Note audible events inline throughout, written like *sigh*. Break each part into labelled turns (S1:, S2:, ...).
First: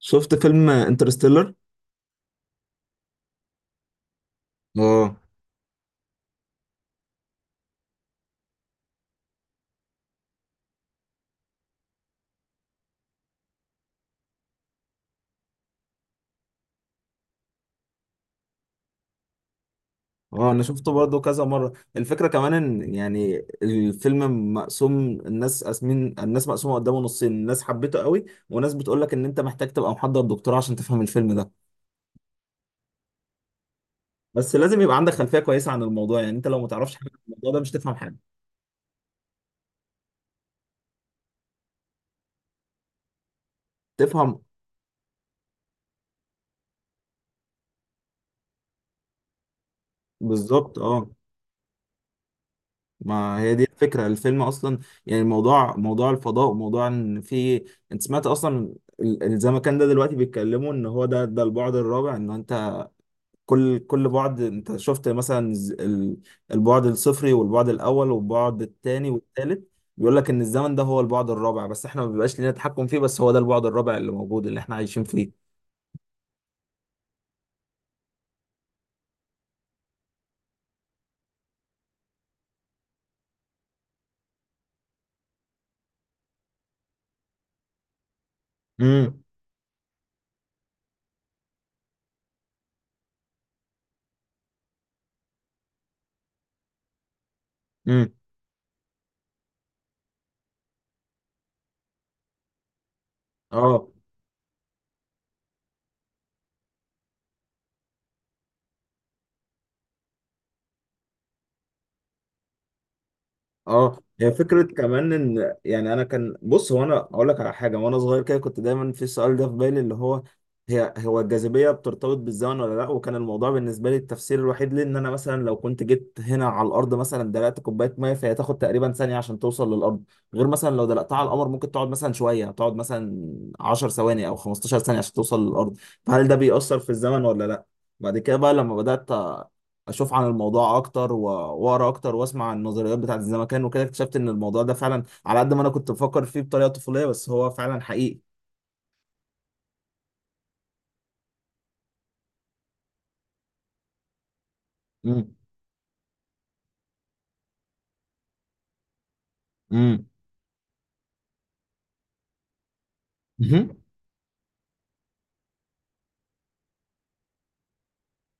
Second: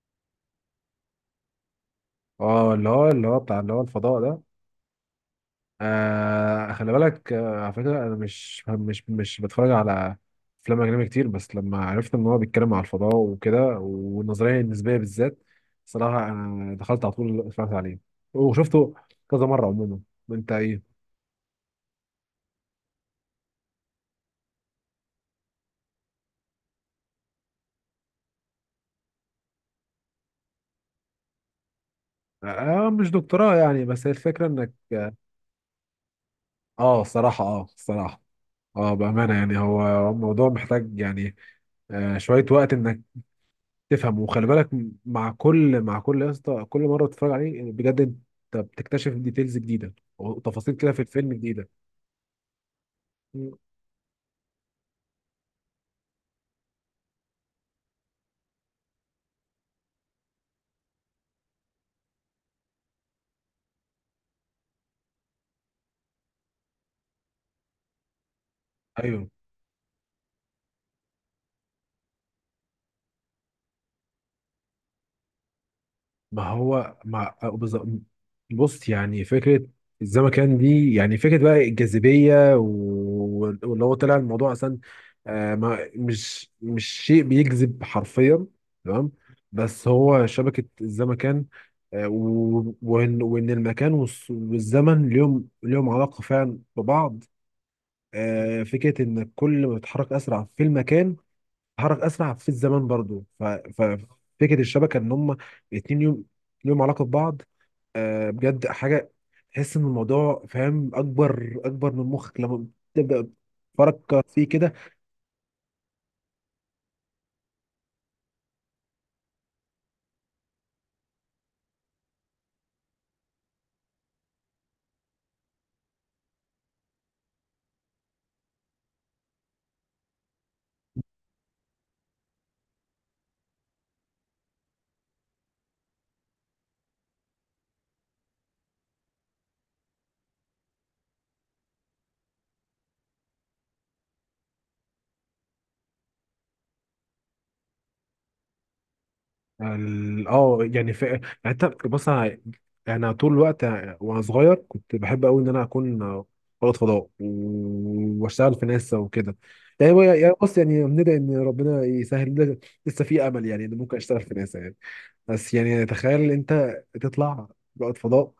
S1: شفت فيلم انترستيلر.
S2: اه اللي هو بتاع اللي هو الفضاء ده.
S1: اه.
S2: خلي بالك، على فكرة أنا مش بتفرج على أفلام أجنبي كتير، بس لما عرفت إن هو بيتكلم على الفضاء وكده والنظرية النسبية بالذات، صراحة أنا دخلت على طول اتفرجت عليه وشفته كذا مرة عموما.
S1: اه،
S2: أنت
S1: انا
S2: إيه؟
S1: شفته برضه كذا مره. الفكره كمان ان يعني الفيلم مقسوم. الناس مقسومه قدامه نصين. ناس حبيته قوي، وناس بتقول لك ان انت محتاج تبقى محضر دكتوراه عشان تفهم الفيلم ده.
S2: مش دكتوراه يعني، بس هي الفكرة
S1: بس
S2: إنك...
S1: لازم يبقى عندك خلفيه كويسه عن الموضوع، يعني انت لو ما تعرفش حاجه عن الموضوع ده مش تفهم حاجه.
S2: الصراحة، بأمانة يعني هو الموضوع محتاج يعني شوية وقت إنك تفهم،
S1: تفهم.
S2: وخلي بالك مع كل يا اسطى، كل مره بتتفرج عليه بجد انت بتكتشف ديتيلز جديده وتفاصيل
S1: بالظبط،
S2: كده في
S1: اه.
S2: الفيلم جديده.
S1: ما
S2: مم.
S1: هي دي الفكره الفيلم اصلا. يعني الموضوع موضوع الفضاء، وموضوع ان في، انت سمعت اصلا الزمكان ده دلوقتي بيتكلموا ان هو ده ده البعد الرابع. ان كل بعد انت شفت مثلا البعد الصفري والبعد الاول والبعد الثاني
S2: ايوه،
S1: والثالث. بيقول لك ان الزمن ده هو البعد الرابع، بس احنا ما بيبقاش لنا تحكم فيه، بس هو ده البعد الرابع اللي موجود اللي احنا عايشين فيه.
S2: ما هو ما بالظبط- بص، يعني فكرة الزمكان دي، يعني فكرة بقى الجاذبية واللي هو طلع الموضوع أصلا، ما مش شيء بيجذب حرفيا، تمام،
S1: امم
S2: بس هو شبكة الزمكان. وإن المكان والزمن ليهم علاقة فعلا ببعض.
S1: امم
S2: فكرة إن كل ما بتتحرك أسرع في المكان اتحرك اسرع في الزمن برضو،
S1: اه،
S2: ففكره الشبكه ان هم اتنين يوم ليهم علاقه ببعض. بجد حاجه تحس ان الموضوع فاهم، اكبر من مخك لما تبدا
S1: اه،
S2: تفكر
S1: هي
S2: فيه
S1: فكرة
S2: كده.
S1: كمان ان يعني انا كان، بص هو انا اقول لك على حاجة، وانا صغير كده كنت دايما في السؤال ده في بالي، اللي هو هي هو الجاذبية بترتبط بالزمن ولا لا. وكان الموضوع بالنسبة لي التفسير الوحيد ليه ان انا مثلا لو كنت جيت هنا على الارض مثلا دلقت كوباية مية، فهي تاخد تقريبا ثانية عشان توصل للارض. غير مثلا لو دلقتها على القمر ممكن تقعد مثلا شوية، تقعد مثلا 10 ثواني او 15 ثانية عشان توصل للارض. فهل ده بيأثر في الزمن ولا لا؟ بعد كده بقى لما بدأت اشوف عن الموضوع اكتر واقرا اكتر واسمع عن النظريات بتاعت الزمكان وكده، اكتشفت ان الموضوع ده فعلا على قد ما انا كنت بفكر فيه بطريقه طفوليه، بس هو فعلا حقيقي.
S2: يعني ف... يعني انت بص، انا يعني طول الوقت وانا صغير كنت بحب
S1: امم
S2: قوي ان انا اكون رائد فضاء واشتغل في ناسا وكده.
S1: امم
S2: بص، يعني ندعي ان ربنا يسهل لنا، لسه في امل يعني ان ممكن اشتغل في ناسا يعني. بس يعني تخيل انت تطلع رائد فضاء،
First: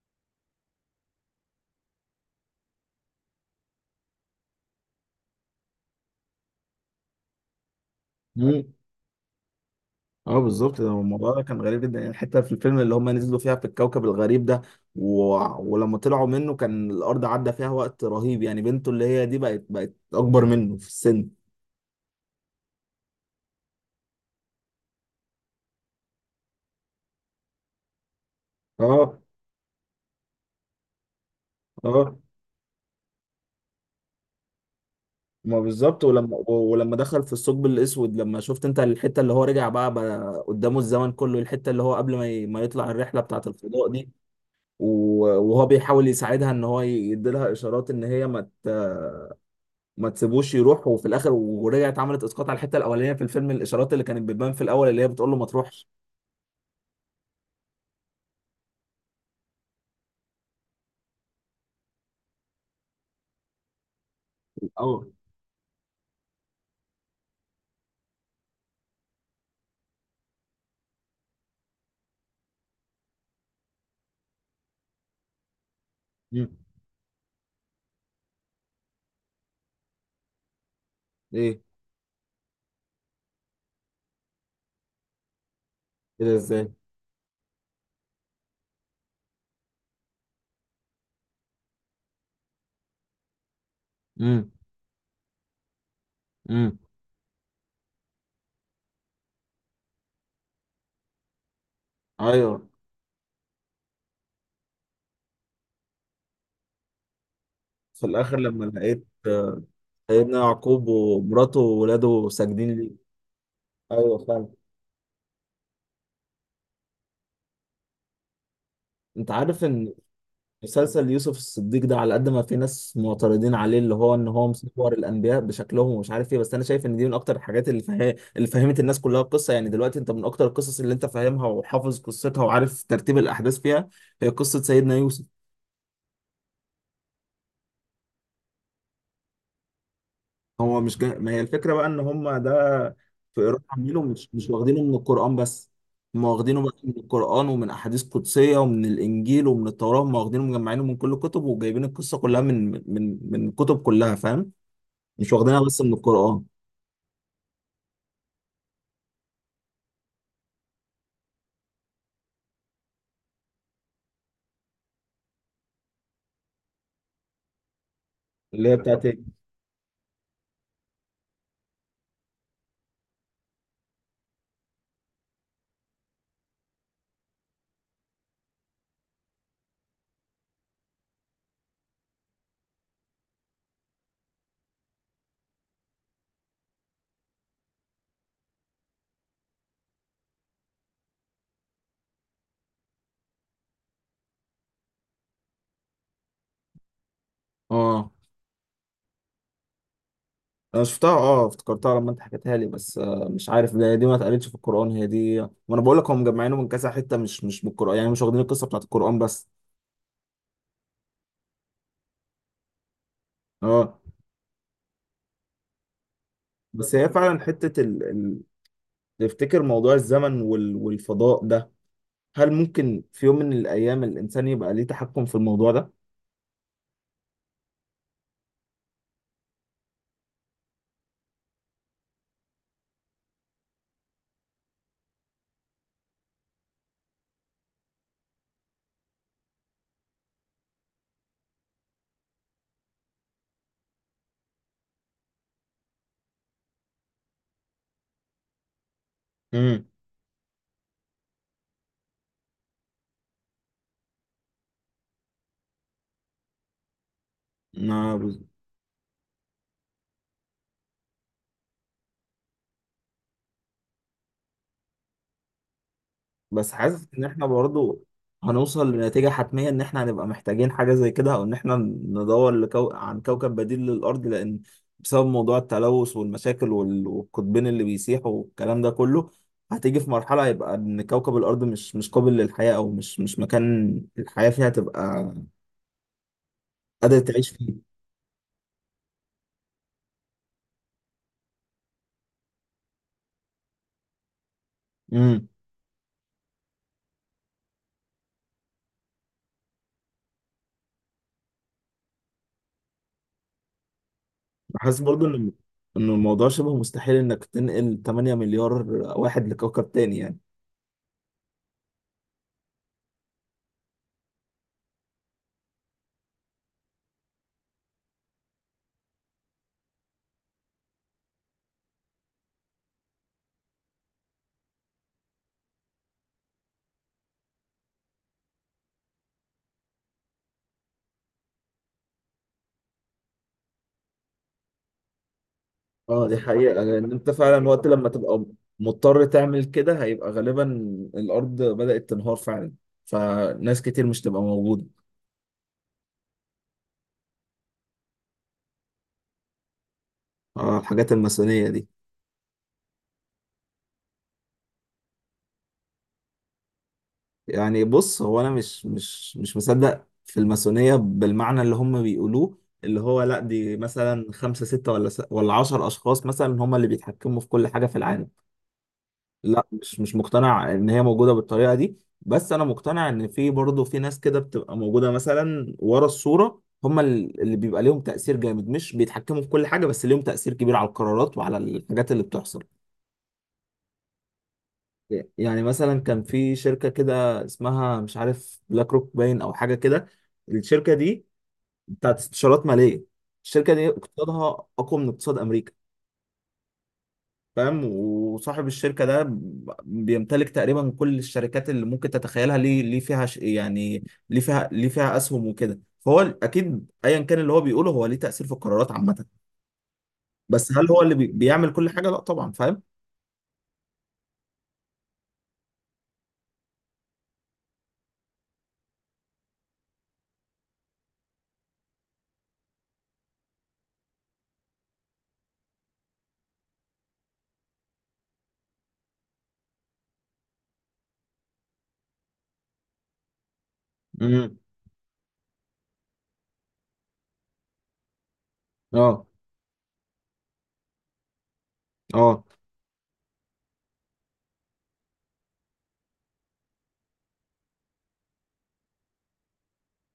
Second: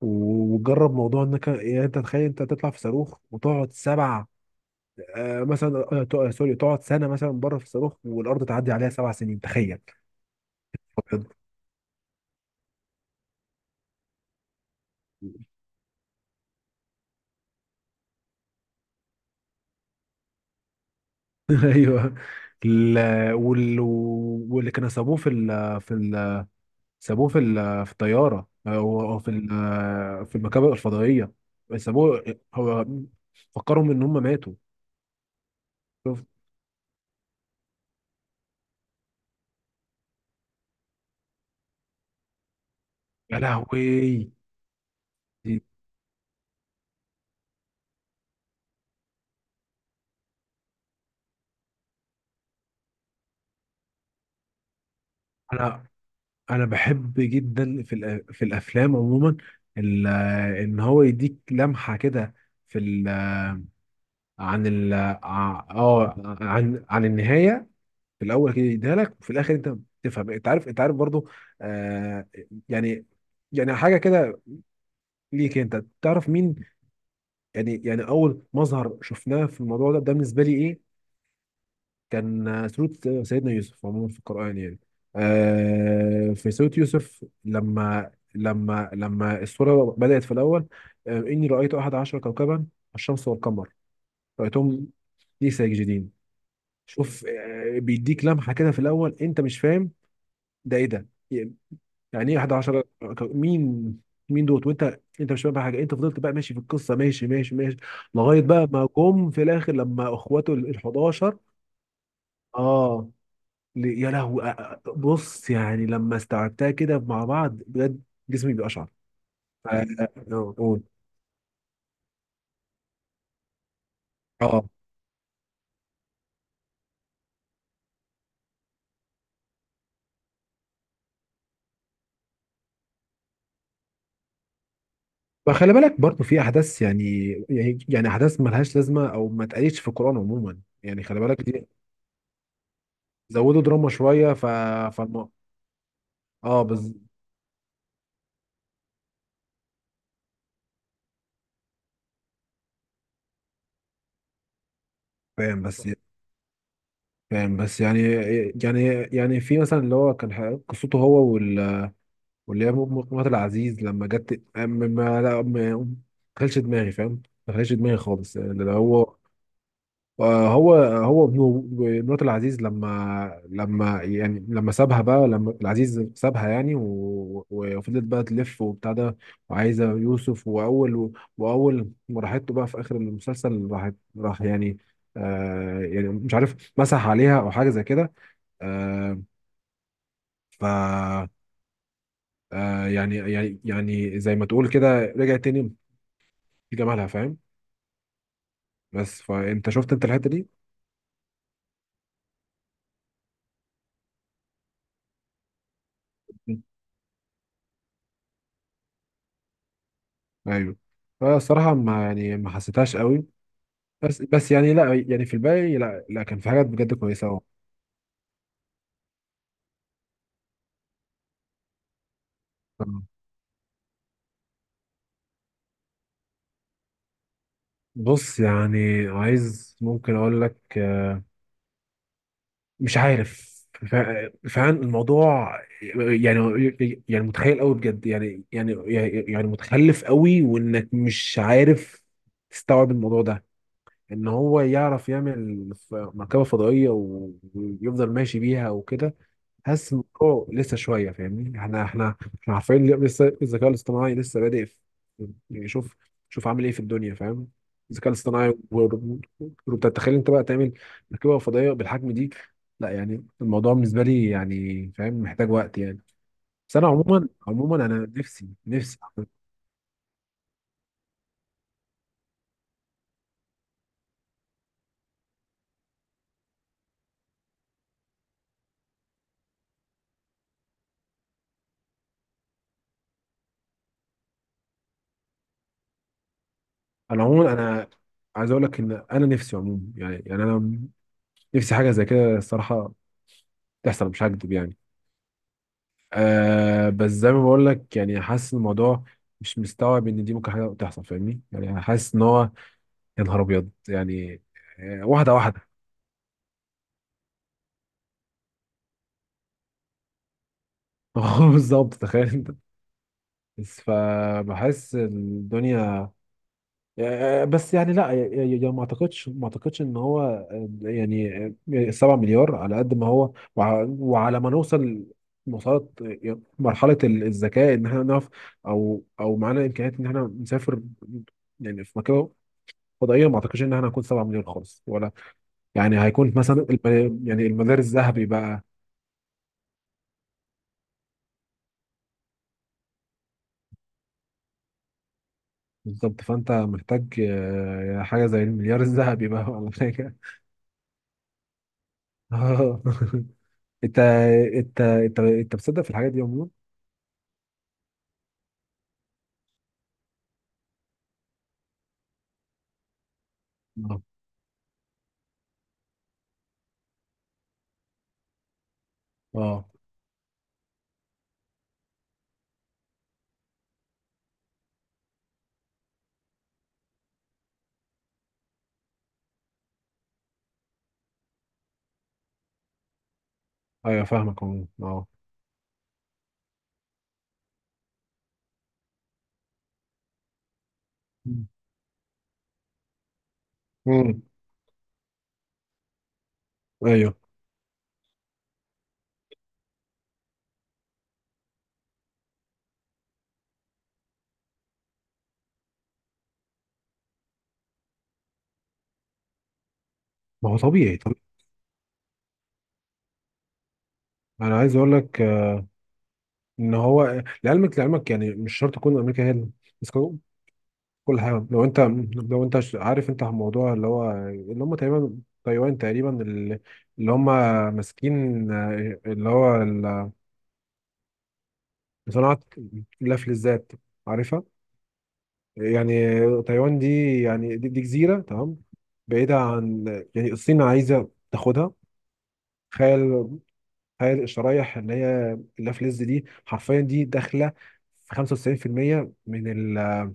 S2: وجرب موضوع انك يعني انت تخيل انت تطلع في صاروخ وتقعد سبع... آه مثلا آه تق- آه، سوري تقعد سنه مثلا بره في الصاروخ والارض تعدي
S1: امم
S2: عليها 7 سنين، تخيل.
S1: اه بالظبط. ده
S2: أبيض.
S1: الموضوع ده كان غريب جدا، يعني الحته في الفيلم اللي هم نزلوا فيها في الكوكب الغريب ده و... ولما طلعوا منه كان الارض عدى فيها وقت رهيب، يعني بنته اللي هي دي بقت اكبر منه في السن.
S2: *laughs* ايوه. ال- وال- واللي كانوا سابوه في ال في ال سابوه في ال في الطياره او
S1: اه.
S2: أو في المركبه الفضائيه،
S1: اه
S2: سابوه هو، فكرهم ان هم ماتوا.
S1: ما بالظبط،
S2: شفت؟
S1: ولما دخل في الثقب الاسود، لما شفت انت الحته اللي هو رجع بقى قدامه الزمن كله، الحته اللي هو قبل ما ما يطلع الرحله
S2: يا
S1: بتاعه الفضاء دي.
S2: لهوي.
S1: وهو بيحاول يساعدها ان هو يديلها اشارات ان هي ما تسيبوش يروح، وفي الاخر ورجعت عملت اسقاط على الحته الاولانيه في الفيلم، الاشارات اللي كانت بتبان في الاول اللي هي بتقول له ما
S2: انا
S1: تروحش
S2: بحب جدا في في الافلام عموما، ال- ان هو يديك لمحه كده في ال
S1: في
S2: عن ال
S1: الاول.
S2: ع- اه عن النهايه في الاول، كده يديها لك، وفي الاخر انت تفهم، انت عارف، برضو. آه يعني حاجه كده ليك انت تعرف
S1: مم.
S2: مين. يعني اول مظهر شفناه في الموضوع ده بالنسبه لي ايه؟
S1: ايه
S2: كان سورة سيدنا يوسف عموما في القرآن يعني.
S1: كده،
S2: في
S1: ازاي؟
S2: سورة يوسف لما لما السورة بدأت في الأول: إني رأيت أحد عشر كوكبا، الشمس والقمر،
S1: امم.
S2: رأيتهم لي ساجدين.
S1: امم.
S2: شوف، بيديك لمحة كده في الأول أنت مش فاهم ده إيه ده. يعني إيه
S1: ايوه.
S2: 11 مين؟ دوت، وأنت مش فاهم بقى حاجة، أنت فضلت بقى ماشي في القصة، ماشي ماشي ماشي،
S1: في الاخر
S2: لغاية
S1: لما
S2: بقى ما
S1: لقيت
S2: جم في الآخر لما
S1: سيدنا
S2: إخواته ال
S1: يعقوب
S2: 11.
S1: ومراته وولاده ساجدين ليه.
S2: اه. يا
S1: ايوه فعلا.
S2: لهوي، بص يعني لما استوعبتها كده مع بعض بجد جسمي بيقشعر.
S1: انت عارف
S2: ف-
S1: ان
S2: قول.
S1: مسلسل يوسف الصديق ده، على قد ما في ناس معترضين عليه اللي هو ان هو
S2: اه،
S1: مصور الانبياء بشكلهم ومش عارف ايه، بس انا شايف ان دي من اكتر الحاجات اللي اللي فهمت الناس كلها القصه. يعني دلوقتي انت من اكتر القصص اللي انت فاهمها وحافظ قصتها وعارف ترتيب الاحداث فيها، هي قصه سيدنا يوسف.
S2: فخلي بالك برضو في احداث، يعني احداث ملهاش لازمه او ما اتقالتش في القران عموما،
S1: هو مش
S2: يعني خلي
S1: ما هي
S2: بالك دي
S1: الفكره بقى ان هم ده في
S2: زودوا
S1: قراءه
S2: دراما
S1: عاملينه، مش
S2: شويه. ف
S1: مش واخدينه من
S2: فالم...
S1: القران بس. هم واخدينه
S2: اه
S1: بقى من
S2: بز...
S1: القران، ومن احاديث قدسيه، ومن الانجيل، ومن التوراه. هم واخدينه مجمعينه من كل الكتب، وجايبين القصه كلها من الكتب كلها، فاهم؟ مش
S2: فاهم
S1: واخدينها بس
S2: بس،
S1: من القرآن.
S2: فاهم بس يعني يعني يعني في مثلا اللي هو كان قصته هو واللي هي مرات العزيز، لما جت ما ما لا ما ما دخلش دماغي فاهم، ما دخلش دماغي خالص. يعني
S1: اللي
S2: اللي
S1: هي بتاعت
S2: هو
S1: إيه؟
S2: هو ابنه مرات العزيز، لما لما سابها بقى لما العزيز سابها يعني، وفضلت بقى تلف وبتاع ده، وعايزه يوسف، واول ما راحت له بقى في اخر المسلسل، راح يعني يعني مش عارف مسح عليها او حاجه زي كده. آه ف آه يعني يعني يعني زي ما تقول كده رجعت تاني لجمالها، فاهم.
S1: اه،
S2: بس فانت شفت انت الحته دي؟
S1: انا شفتها. اه، افتكرتها لما انت حكيتها لي. بس آه مش عارف، ده دي ما اتقالتش في القرآن، هي دي ما انا بقول لك هم مجمعينه من كذا حتة، مش مش من القرآن، يعني مش واخدين القصة بتاعت القرآن بس.
S2: ايوه. فالصراحه ما حسيتهاش قوي.
S1: اه.
S2: بس يعني لا، يعني في الباقي لا لا، كان في حاجات بجد
S1: بس هي
S2: كويسة
S1: فعلا
S2: أوي.
S1: حتة تفتكر موضوع الزمن والفضاء ده، هل ممكن في يوم من الأيام الإنسان يبقى ليه تحكم في الموضوع ده؟
S2: بص، يعني عايز ممكن أقول لك مش عارف. فعلا الموضوع يعني متخيل قوي بجد، يعني متخلف قوي، وإنك مش عارف تستوعب الموضوع ده، إن هو يعرف يعمل مركبة فضائية ويفضل ماشي بيها وكده. حاسس الموضوع لسه شويه، فاهمني؟ احنا احنا عارفين اللي لسه الذكاء الاصطناعي لسه بادئ في يعني شوف، عامل ايه في الدنيا، فاهم؟ الذكاء
S1: امم.
S2: الاصطناعي وروبوتات، تخيل انت بقى تعمل مركبه فضائيه بالحجم دي! لا يعني الموضوع بالنسبه لي يعني فاهم محتاج وقت يعني.
S1: بس
S2: بس انا
S1: حاسس ان
S2: عموما
S1: احنا
S2: عموما
S1: برضو
S2: انا
S1: هنوصل
S2: نفسي...
S1: لنتيجة حتمية ان احنا هنبقى محتاجين حاجة زي كده، او ان احنا ندور عن كوكب بديل للارض. لان بسبب موضوع التلوث والمشاكل والقطبين اللي بيسيحوا والكلام ده كله، هتيجي في مرحلة هيبقى ان كوكب الارض مش مش قابل للحياة، او مش مش مكان الحياة فيها تبقى قادرة
S2: انا
S1: تعيش
S2: عموما
S1: فيه.
S2: انا عايز اقول لك ان انا نفسي عموما يعني يعني انا نفسي حاجه زي كده، الصراحه، تحصل، مش هكدب يعني.
S1: امم.
S2: بس زي ما بقول لك يعني حاسس الموضوع مش مستوعب ان دي ممكن حاجه تحصل، فاهمني؟ يعني انا حاسس ان هو يا نهار ابيض يعني.
S1: حاسس برضو
S2: واحده
S1: ان
S2: واحده.
S1: ان الموضوع شبه مستحيل انك تنقل 8 مليار واحد لكوكب تاني يعني.
S2: *laughs* هو بالظبط تخيل انت. بس فبحس الدنيا بس يعني لا، ما اعتقدش ان هو يعني 7 مليار، على قد ما هو وعلى ما نوصل، وصلت مرحله الذكاء، ان احنا نعرف او معانا امكانيات ان احنا نسافر يعني في مكان فضائيه، ما اعتقدش ان احنا هنكون 7 مليون خالص، ولا يعني
S1: اه
S2: هيكون
S1: دي
S2: مثلا
S1: حقيقة، لأن أنت
S2: يعني
S1: فعلا
S2: المليار
S1: وقت لما
S2: الذهبي
S1: تبقى
S2: بقى.
S1: مضطر تعمل كده، هيبقى غالبا الأرض بدأت تنهار فعلا، فناس كتير مش تبقى موجودة.
S2: بالظبط، فانت محتاج حاجه زي المليار الذهبي بقى، ولا حاجه.
S1: اه الحاجات الماسونية دي.
S2: اه. *laughs* انت انت بتصدق في الحاجات دي عموما؟
S1: يعني بص، هو انا مش مش مش مصدق في الماسونية بالمعنى اللي هم بيقولوه، اللي هو لا دي
S2: اه
S1: مثلا خمسة ستة ولا 10 اشخاص مثلا هم اللي بيتحكموا في كل حاجة في العالم.
S2: اه.
S1: لا مش مش مقتنع ان هي موجوده بالطريقه دي، بس انا مقتنع ان في برضه في ناس كده بتبقى موجوده مثلا ورا الصوره، هم اللي بيبقى ليهم تاثير جامد، مش بيتحكموا في كل حاجه، بس ليهم تاثير كبير على القرارات وعلى الحاجات اللي بتحصل.
S2: ايوه فاهمك عموما، اه.
S1: يعني مثلا كان في شركه كده اسمها مش عارف بلاك روك باين او حاجه كده. الشركه دي بتاعت استشارات ماليه. الشركه دي
S2: امم.
S1: اقتصادها اقوى من اقتصاد امريكا.
S2: ايوه،
S1: فاهم؟ وصاحب الشركة ده بيمتلك تقريبا كل الشركات اللي ممكن تتخيلها، يعني ليه فيها أسهم وكده، فهو أكيد أيا كان اللي هو بيقوله هو ليه تأثير في القرارات عامة.
S2: ما هو
S1: بس هل
S2: طبيعي
S1: هو اللي
S2: طبيعي.
S1: بيعمل كل حاجة؟ لا طبعا، فاهم؟
S2: انا عايز اقول لك ان هو لعلمك، يعني مش شرط تكون امريكا هي كل حاجة. لو انت عارف انت الموضوع اللي هو، اللي هم تقريبا تايوان تقريبا اللي اللي هم ماسكين اللي هو صناعة الأكل الذات، عارفها؟
S1: امم.
S2: يعني تايوان دي، يعني دي جزيرة تمام،
S1: اه.
S2: بعيدة عن يعني الصين عايزة تاخدها.
S1: اه.
S2: تخيل، الشرايح اللي هي اللافلز دي حرفيا، دي داخلة في 95% من ال-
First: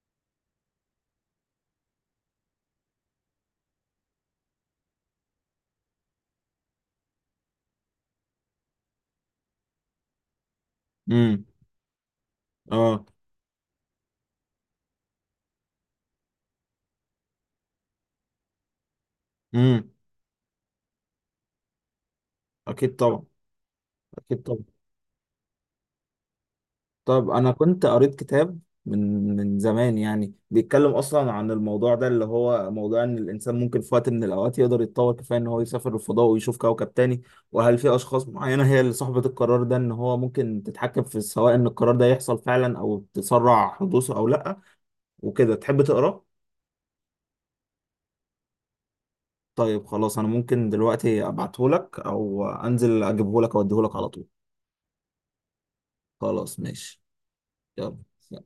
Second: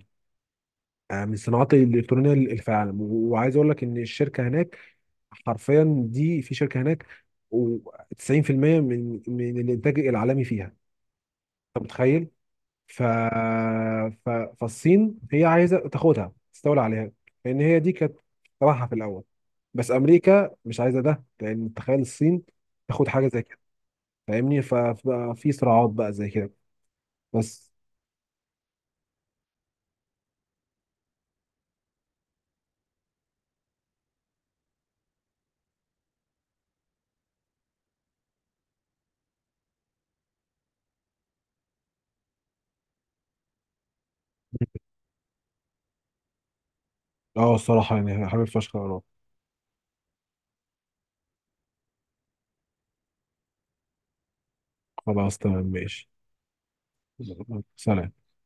S2: من الصناعات الإلكترونية اللي في العالم. وعايز أقول لك إن الشركة هناك حرفيا، دي في شركه هناك و90% من الانتاج العالمي فيها.
S1: امم.
S2: انت متخيل؟ ف...
S1: اه.
S2: ف... فالصين هي عايزه تاخدها تستولى عليها، لان هي دي كانت طمعها في الاول.
S1: امم.
S2: بس امريكا مش عايزه ده، لان تخيل الصين
S1: اكيد
S2: تاخد
S1: طبعا.
S2: حاجه زي كده،
S1: اكيد
S2: فاهمني؟
S1: طبعا.
S2: ففي صراعات بقى زي كده.
S1: طب انا
S2: بس
S1: كنت قريت كتاب من زمان، يعني بيتكلم اصلا عن الموضوع ده اللي هو موضوع ان الانسان ممكن في وقت من الاوقات يقدر يتطور كفايه ان هو يسافر الفضاء ويشوف كوكب تاني. وهل في اشخاص معينه هي اللي صاحبه القرار ده، ان هو ممكن تتحكم في سواء ان القرار ده يحصل فعلا او تسرع حدوثه او لا. وكده، تحب تقراه؟
S2: اه، الصراحه يعني حابب فشخ اروح.
S1: طيب خلاص، انا ممكن دلوقتي ابعته لك، او انزل اجيبه لك اوديه لك على طول.
S2: خلاص تمام ماشي.
S1: خلاص ماشي.
S2: سلام.
S1: يلا.